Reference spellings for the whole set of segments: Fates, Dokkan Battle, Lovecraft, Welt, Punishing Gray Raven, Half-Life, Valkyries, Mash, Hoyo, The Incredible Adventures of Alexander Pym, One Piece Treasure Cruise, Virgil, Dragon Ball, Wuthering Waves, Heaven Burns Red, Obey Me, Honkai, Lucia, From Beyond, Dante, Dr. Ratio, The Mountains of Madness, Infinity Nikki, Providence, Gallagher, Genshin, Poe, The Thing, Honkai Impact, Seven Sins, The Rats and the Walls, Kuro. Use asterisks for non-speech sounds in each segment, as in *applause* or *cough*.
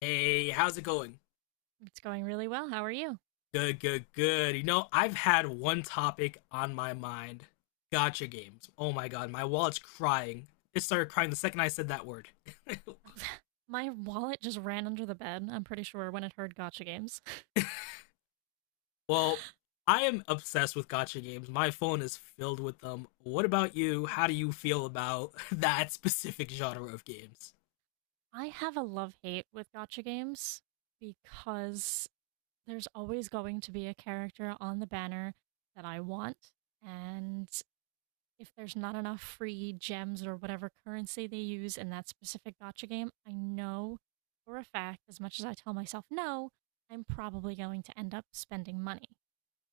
Hey, how's it going? It's going really well. How are you? Good, good, good. You know, I've had one topic on my mind. Gotcha games. Oh my god, my wallet's crying. It started crying the second I said that word. *laughs* *laughs* My wallet just ran under the bed, I'm pretty sure, when it heard gotcha games. Well, I am obsessed with gotcha games. My phone is filled with them. What about you? How do you feel about *laughs* that specific genre of games? I have a love hate with gotcha games because there's always going to be a character on the banner that I want. And if there's not enough free gems or whatever currency they use in that specific gotcha game, I know for a fact, as much as I tell myself no, I'm probably going to end up spending money.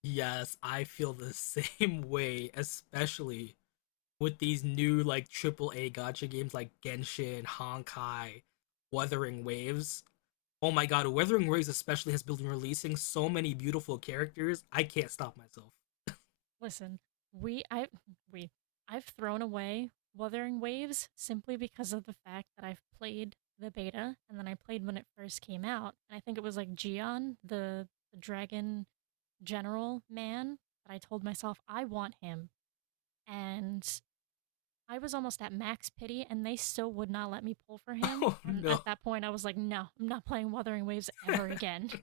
Yes, I feel the *laughs* same way, especially with these new like triple A gotcha games like Genshin, Honkai, Wuthering Waves. Oh my god, Wuthering Waves especially has been releasing so many beautiful characters. I can't stop myself. Listen, we I we I've thrown away Wuthering Waves simply because of the fact that I've played the beta and then I played when it first came out. And I think it was like Gion, the dragon general man, that I told myself I want him. And I was almost at max pity and they still would not let me pull for *laughs* him. Oh And no. at that point I was like, no, I'm not playing Wuthering Waves ever again.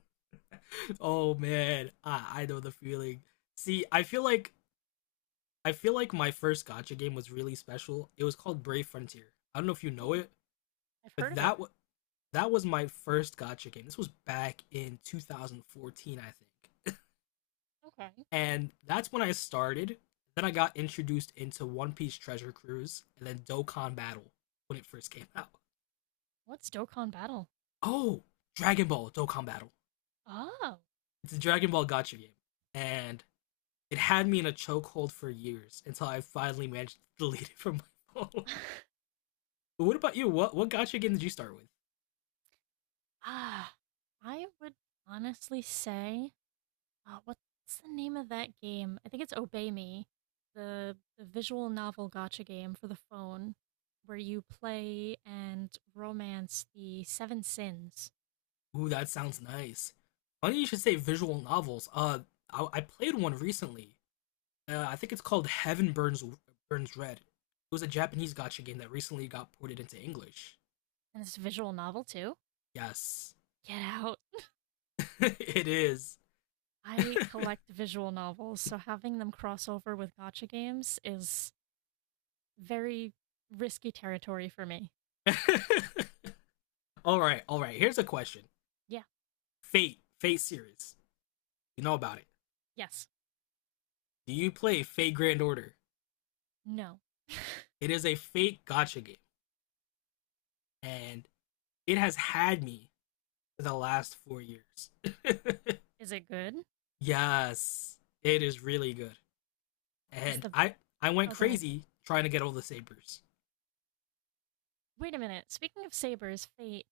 Oh man. I know the feeling. See, I feel like my first gotcha game was really special. It was called Brave Frontier. I don't know if you know Oh, it, I've but heard of it. that was my first gotcha game. This was back in 2014, I think. Okay. And that's when I started. Then I got introduced into One Piece Treasure Cruise, and then Dokkan Battle when it first came out. What's Dokkan Battle? Oh, Dragon Ball Dokkan Battle. Oh. It's a Dragon Ball Gotcha game, and it had me in a chokehold for years until I finally managed to *laughs* delete it from my phone. *laughs* *laughs* But what about you? What Gotcha game did you start with? Ah, I would honestly say, what's the name of that game? I think it's Obey Me, the visual novel gotcha game for the phone, where you play and romance the Seven Sins, Ooh, that sounds nice. Funny you should say visual novels. I played one recently. I think it's called Heaven Burns Red. It was a Japanese gotcha game that recently got ported into English. and it's a visual novel too. Yes, Get out! *laughs* it is. *laughs* I collect visual novels, so having them cross over with gotcha games is very risky territory for me. all right, all right. Here's a question: Yeah. Fate, Fate series. You know about it. Yes. Do you play Fate Grand Order? No. *laughs* It is a Fate gotcha game, and it has had me for the last 4 years. *laughs* Is it good? yes, it is really good, Is and the I went Oh, go ahead. crazy trying to get all the sabers. Wait a minute. Speaking of Saber's Fate,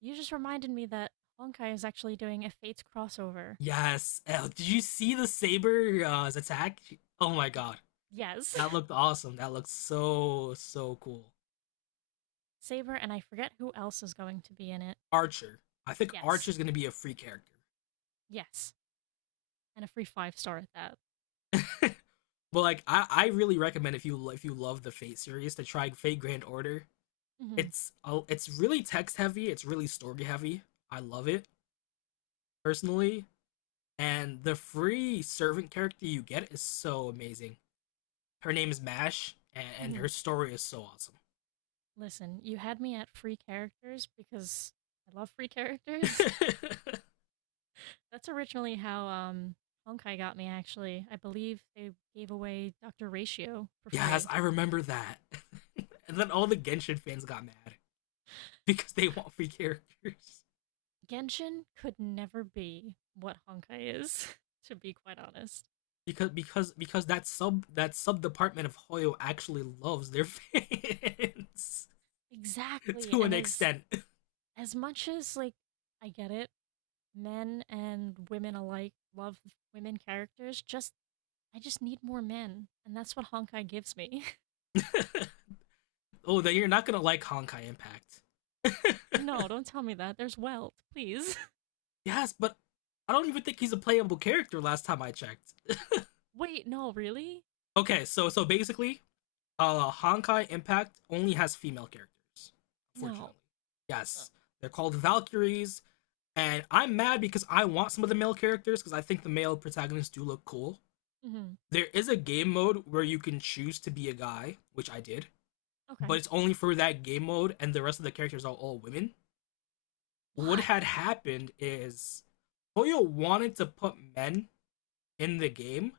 you just reminded me that Honkai is actually doing a Fates crossover. Yes. Oh, did you see the saber attack? Oh my god. Yes. That looked awesome. That looked so so cool. *laughs* Saber, and I forget who else is going to be in it. Archer. I think Yes. Archer's gonna be a free character. Yes. And a free five star at that. *laughs* but like I really recommend if you love the Fate series to try Fate Grand Order. Mm-hmm. It's really text heavy, it's really story heavy. I love it personally. And the free servant character you get is so amazing. Her name is Mash, and Mm-hmm. her story is so Listen, you had me at free characters because I love free characters. awesome. *laughs* *laughs* That's originally how Honkai got me, actually. I believe they gave away Dr. Ratio for Yes, free. I remember that. *laughs* and then all the Genshin fans got mad because they want free characters. Genshin could never be what Honkai is, *laughs* to be quite honest. Because that sub department of Hoyo actually loves their fans *laughs* Exactly. to an And as extent. as much as like I get it, men and women alike love women characters, just I just need more men. And that's what Honkai gives me. *laughs* oh, then you're not gonna like Honkai Impact. *laughs* No, *laughs* don't tell me that. There's wealth, please. yes, but I don't even think he's a playable character last time I checked. *laughs* Wait, no, really? Okay, so so basically, Honkai Impact only has female characters, fortunately. No. Uh, Yes. They're called Valkyries. And I'm mad because I want some of the male characters because I think the male protagonists do look cool. mhm. There is a game mode where you can choose to be a guy, which I did, but Okay. it's only for that game mode and the rest of the characters are all women. What Why? had happened is Toyo wanted to put men in the game,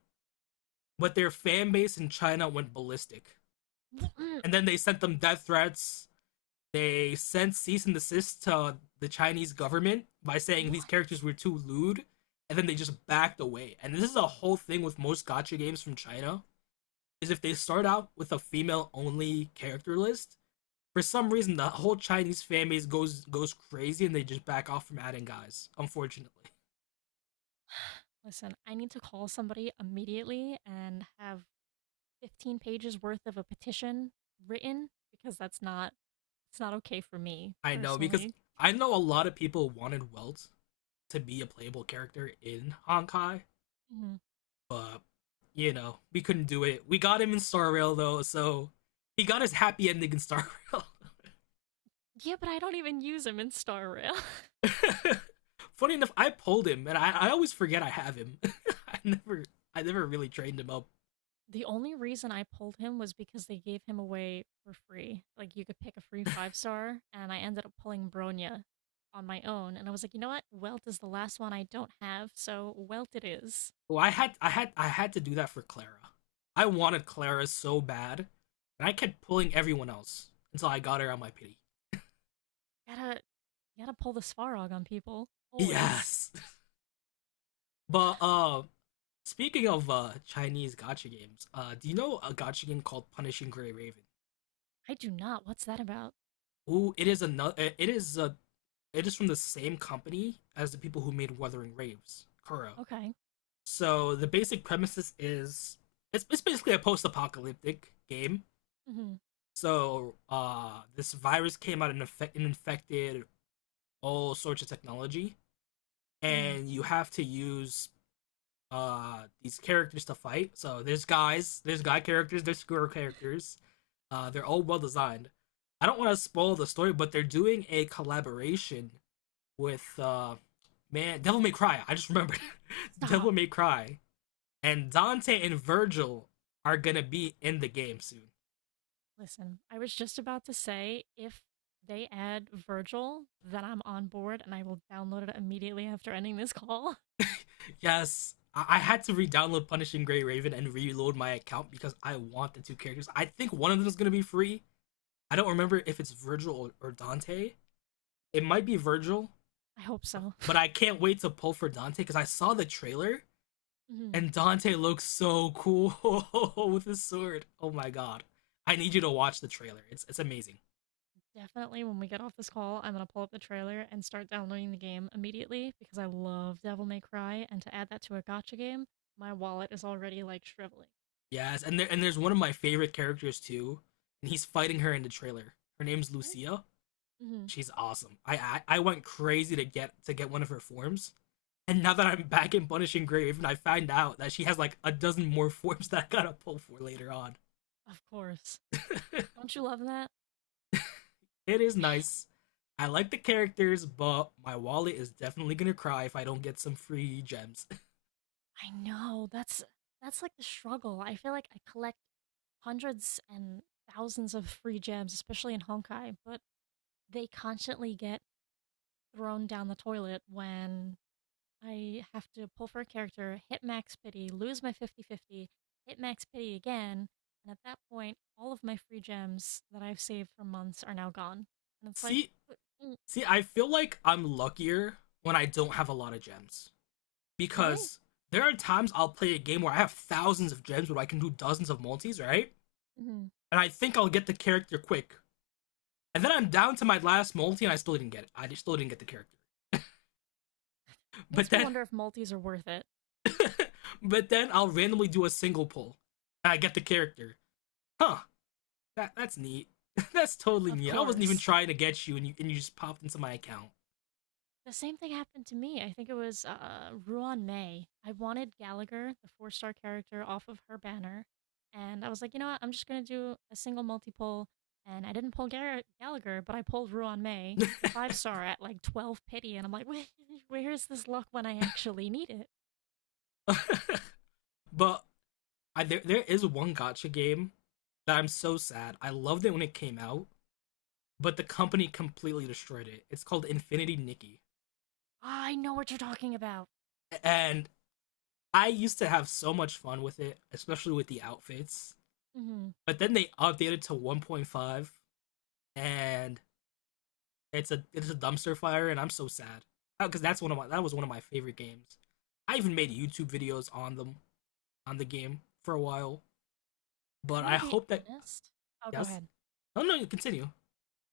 but their fan base in China went ballistic. Wh- mm, And then they sent them death threats, they sent cease and desist to the Chinese government by saying these What? characters were too lewd, and then they just backed away. And this is a whole thing with most gotcha games from China, is if they start out with a female-only character list, for some reason the whole Chinese fan base goes crazy and they just back off from adding guys, unfortunately. Listen, I need to call somebody immediately and have 15 pages worth of a petition written because that's not, it's not okay for me *laughs* I know because personally. I know a lot of people wanted Welt to be a playable character in Honkai, Mhm. but you know we couldn't do it. We got him in Star Rail though, so he got his happy ending in Star Rail. Yeah, but I don't even use him in Star Rail. *laughs* *laughs* Funny enough, I pulled him, and I always forget I have him. *laughs* I never I never really trained him up. The only reason I pulled him was because they gave him away for free. Like you could pick a free five star, and I ended up pulling Bronya on my own. And I was like, you know what? Welt is the last one I don't have, so Welt it is. Well, I had to do that for Clara. I wanted Clara so bad, and I kept pulling everyone else until I got her on my pity. Gotta gotta pull the Svarog on people always. Yes, *laughs* but speaking of Chinese gotcha games, do you know a gotcha game called Punishing Gray Raven? I do not. What's that about? Ooh, it is another. It is a. It is from the same company as the people who made Wuthering Waves, Kuro. Okay. So the basic premises is it's basically a post-apocalyptic game. Hmm. So this virus came out and, infected all sorts of technology, Hmm. and you have to use these characters to fight. So there's guys, there's guy characters, there's girl characters. They're all well designed. I don't want to spoil the story, but they're doing a collaboration with man Devil May Cry. I just remembered *laughs* Stop. Devil May Cry, and Dante and Virgil are gonna be in the game soon. Listen, I was just about to say if they add Virgil, then I'm on board and I will download it immediately after ending this *laughs* call. Yes, I had to re-download Punishing Gray Raven and reload my account because I want the two characters. I think one of them is gonna be free. I don't remember if it's Virgil or Dante. It might be Virgil, I hope so. but *laughs* I can't wait to pull for Dante because I saw the trailer Mhm. and Dante looks so cool *laughs* with his sword. Oh my god. I need you to watch the trailer. It's amazing. Definitely when we get off this call, I'm going to pull up the trailer and start downloading the game immediately because I love Devil May Cry. And to add that to a gotcha game, my wallet is already like shriveling. Yes, and there and there's one of my favorite characters too, and he's fighting her in the trailer. Her name's Lucia. Hmm. She's awesome. I went crazy to get one of her forms. And now that I'm back in Punishing Grave, I find out that she has like a dozen more *laughs* forms that I gotta pull for later on. Of course. Don't you love that? It is I, nice. I like the characters, but my wallet is definitely gonna cry if I don't get some free gems. *laughs* I know. That's like the struggle. I feel like I collect hundreds and thousands of free gems, especially in Honkai, but they constantly get thrown down the toilet when I have to pull for a character, hit max pity, lose my fifty-fifty, hit max pity again, and at that point, all of my free gems that I've saved for months are now gone. And it's like, see, w- mm, see, I feel like I'm luckier when I don't have a lot of gems, really? because there are times I'll play a game where I have thousands of gems where I can do dozens of multis, right? Hmm. And I think I'll get the character quick. And then I'm down to my last multi and I still didn't get it. I just still didn't get the character. *laughs* But Makes me then wonder if multis are worth it. but then I'll randomly do a single pull. And I get the character. Huh. That that's neat. *laughs* that's totally Of neat. I wasn't even course. trying to get you and you just popped into my account. The same thing happened to me. I think it was Ruan May. I wanted Gallagher, the four-star character, off of her banner. And I was like, you know what? I'm just going to do a single multi pull. And I didn't pull Gallagher, but I pulled Ruan May, the five star, at like 12 pity. And I'm like, wait, where *laughs* is this luck when I actually need it? But I, there is one gotcha game that I'm so sad. I loved it when it came out, but the company completely destroyed it. It's called Infinity Nikki. I know what you're talking about. And I used to have so much fun with it, especially with the outfits. Hmm. But then they updated to 1.5, and it's a dumpster fire, and I'm so sad because that was one of my favorite games. I even made YouTube videos on them on the game for a while. But I'm going I to be hope that honest. Oh, go yes, ahead. no, no, continue.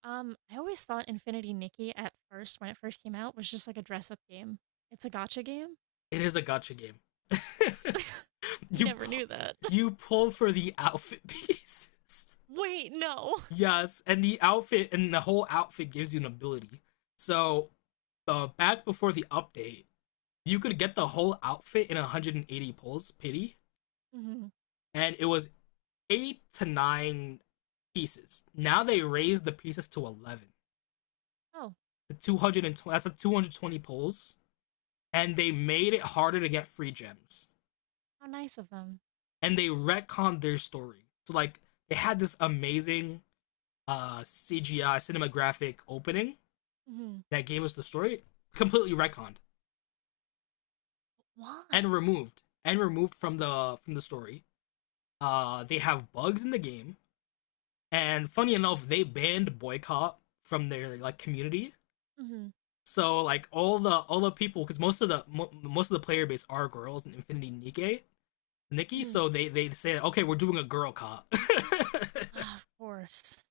I always thought Infinity Nikki at first, when it first came out, was just like a dress up game. It's a gotcha game, It is a gotcha game. *laughs* *laughs* I you never pu- knew that. you pull for the outfit *laughs* pieces. *laughs* Wait, no. Yes, and the outfit and the whole outfit gives you an ability. So, back before the update, you could get the whole outfit in 180 pulls, pity, Mm-hmm. and it was eight to nine pieces. Now they raised the pieces to 11. Oh, The 220 that's the 220 pulls, and they made it harder to get free gems. how nice of them. And they retconned their story. So like they had this amazing CGI cinematographic opening Mm-hmm. that gave us the story completely retconned. Why? And removed from the story. They have bugs in the game, and funny enough, they banned boycott from their like community. Mm-hmm. So like all the people, because most of most of the player base are girls in Infinity Nikki, Nikki. Mm-hmm. So they say okay, we're doing a girl cop. Ah, of *laughs* course.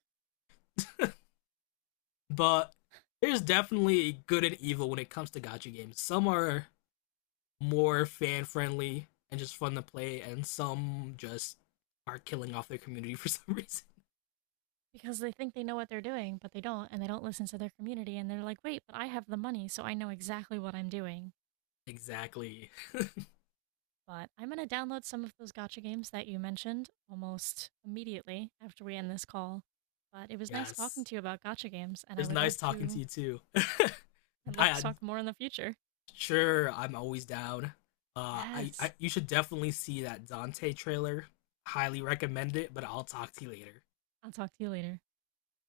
but there's definitely good and evil when it comes to gacha games. Some are more fan friendly and just fun to play, and some just are killing off their community *laughs* for some reason. Because they think they know what they're doing, but they don't, and they don't listen to their community, and they're like, wait, but I have the money, so I know exactly what I'm doing. Exactly. But I'm going to download some of those gotcha games that you mentioned almost immediately after we end this call. But it was nice talking Yes. to you about gotcha games, and It I was would nice love talking to to. you too. *laughs* I'd I love to I- talk more in the future. sure I'm always down. I Yes. you should definitely see that Dante trailer. Highly recommend it, but I'll talk to you later. I'll talk to you later.